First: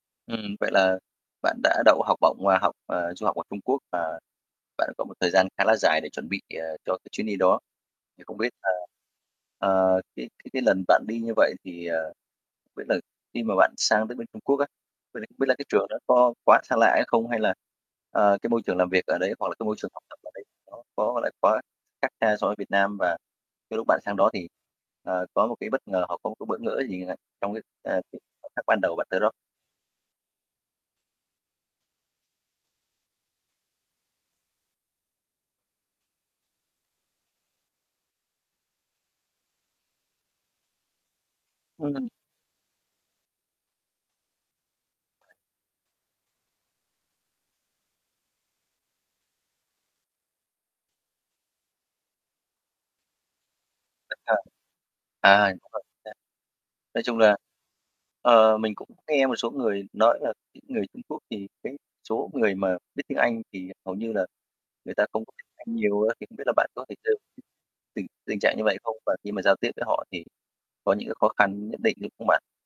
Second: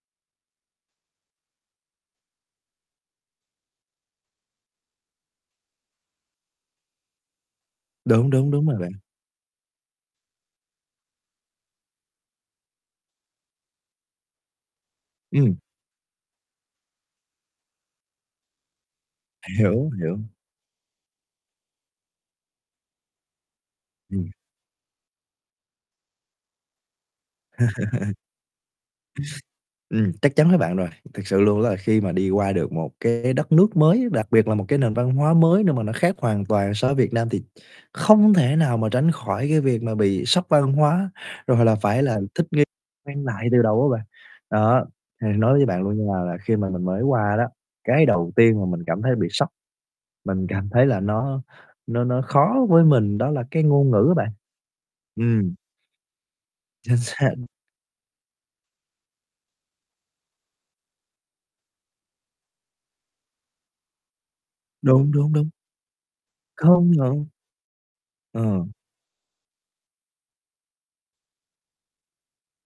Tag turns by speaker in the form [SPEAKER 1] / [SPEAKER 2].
[SPEAKER 1] Ừm. Vậy là bạn đã đậu học bổng và học ờ, du học ở Trung Quốc, và bạn có một thời gian khá là dài để chuẩn bị, ờ, cho cái chuyến đi đó. Thì
[SPEAKER 2] Đúng,
[SPEAKER 1] không biết
[SPEAKER 2] đúng, đúng
[SPEAKER 1] là,
[SPEAKER 2] rồi bạn.
[SPEAKER 1] ờ, cái cái cái lần bạn đi như vậy thì, ờ, biết là khi mà bạn sang tới bên Trung Quốc á, vậy thì không biết là
[SPEAKER 2] Ừm.
[SPEAKER 1] cái trường đó có quá xa lạ hay không? Hay là, ờ, cái môi trường làm việc ở đấy, hoặc là cái môi
[SPEAKER 2] Hiểu,
[SPEAKER 1] trường học
[SPEAKER 2] hiểu.
[SPEAKER 1] tập ở đấy nó có, gọi là, quá khác xa so với Việt Nam? Và cái lúc bạn sang đó
[SPEAKER 2] Ừm.
[SPEAKER 1] thì, à, có một cái bất ngờ, hoặc có một cái bỡ ngỡ gì, ờ, trong cái, ờ, cái khoảnh khắc ban đầu bạn tới đó?
[SPEAKER 2] Ừm, chắc chắn với bạn rồi. Thực sự luôn đó là khi mà đi qua được một cái đất nước mới á, đặc biệt là một cái nền văn hóa mới nơi mà nó khác hoàn toàn so với Việt Nam thì không thể nào mà tránh khỏi cái việc mà bị sốc văn hóa, rồi là phải
[SPEAKER 1] Ừm.
[SPEAKER 2] là thích nghi, quen lại từ đầu á bạn. Đó, thì nói với bạn luôn nha là khi mà mình mới qua đó, cái đầu tiên mà mình cảm thấy bị sốc. Mình cảm thấy là nó nó nó khó với mình đó là cái ngôn ngữ á
[SPEAKER 1] Tất
[SPEAKER 2] bạn.
[SPEAKER 1] cả. À,
[SPEAKER 2] Ừm.
[SPEAKER 1] đúng rồi, chính xác.
[SPEAKER 2] Chính
[SPEAKER 1] Nói chung
[SPEAKER 2] xác.
[SPEAKER 1] là, ờ, mình cũng nghe một số người nói là cái người Trung Quốc thì cái số người mà biết tiếng Anh thì hầu như là người ta
[SPEAKER 2] Đúng,
[SPEAKER 1] không có
[SPEAKER 2] đúng,
[SPEAKER 1] biết
[SPEAKER 2] đúng.
[SPEAKER 1] Anh nhiều á. Thì không biết là bạn có
[SPEAKER 2] Công
[SPEAKER 1] thể [unintelligible]
[SPEAKER 2] nhận.
[SPEAKER 1] tình tình trạng như
[SPEAKER 2] Ờ.
[SPEAKER 1] vậy không? Và khi mà giao tiếp với họ thì có những cái khó khăn nhất định như không bạn?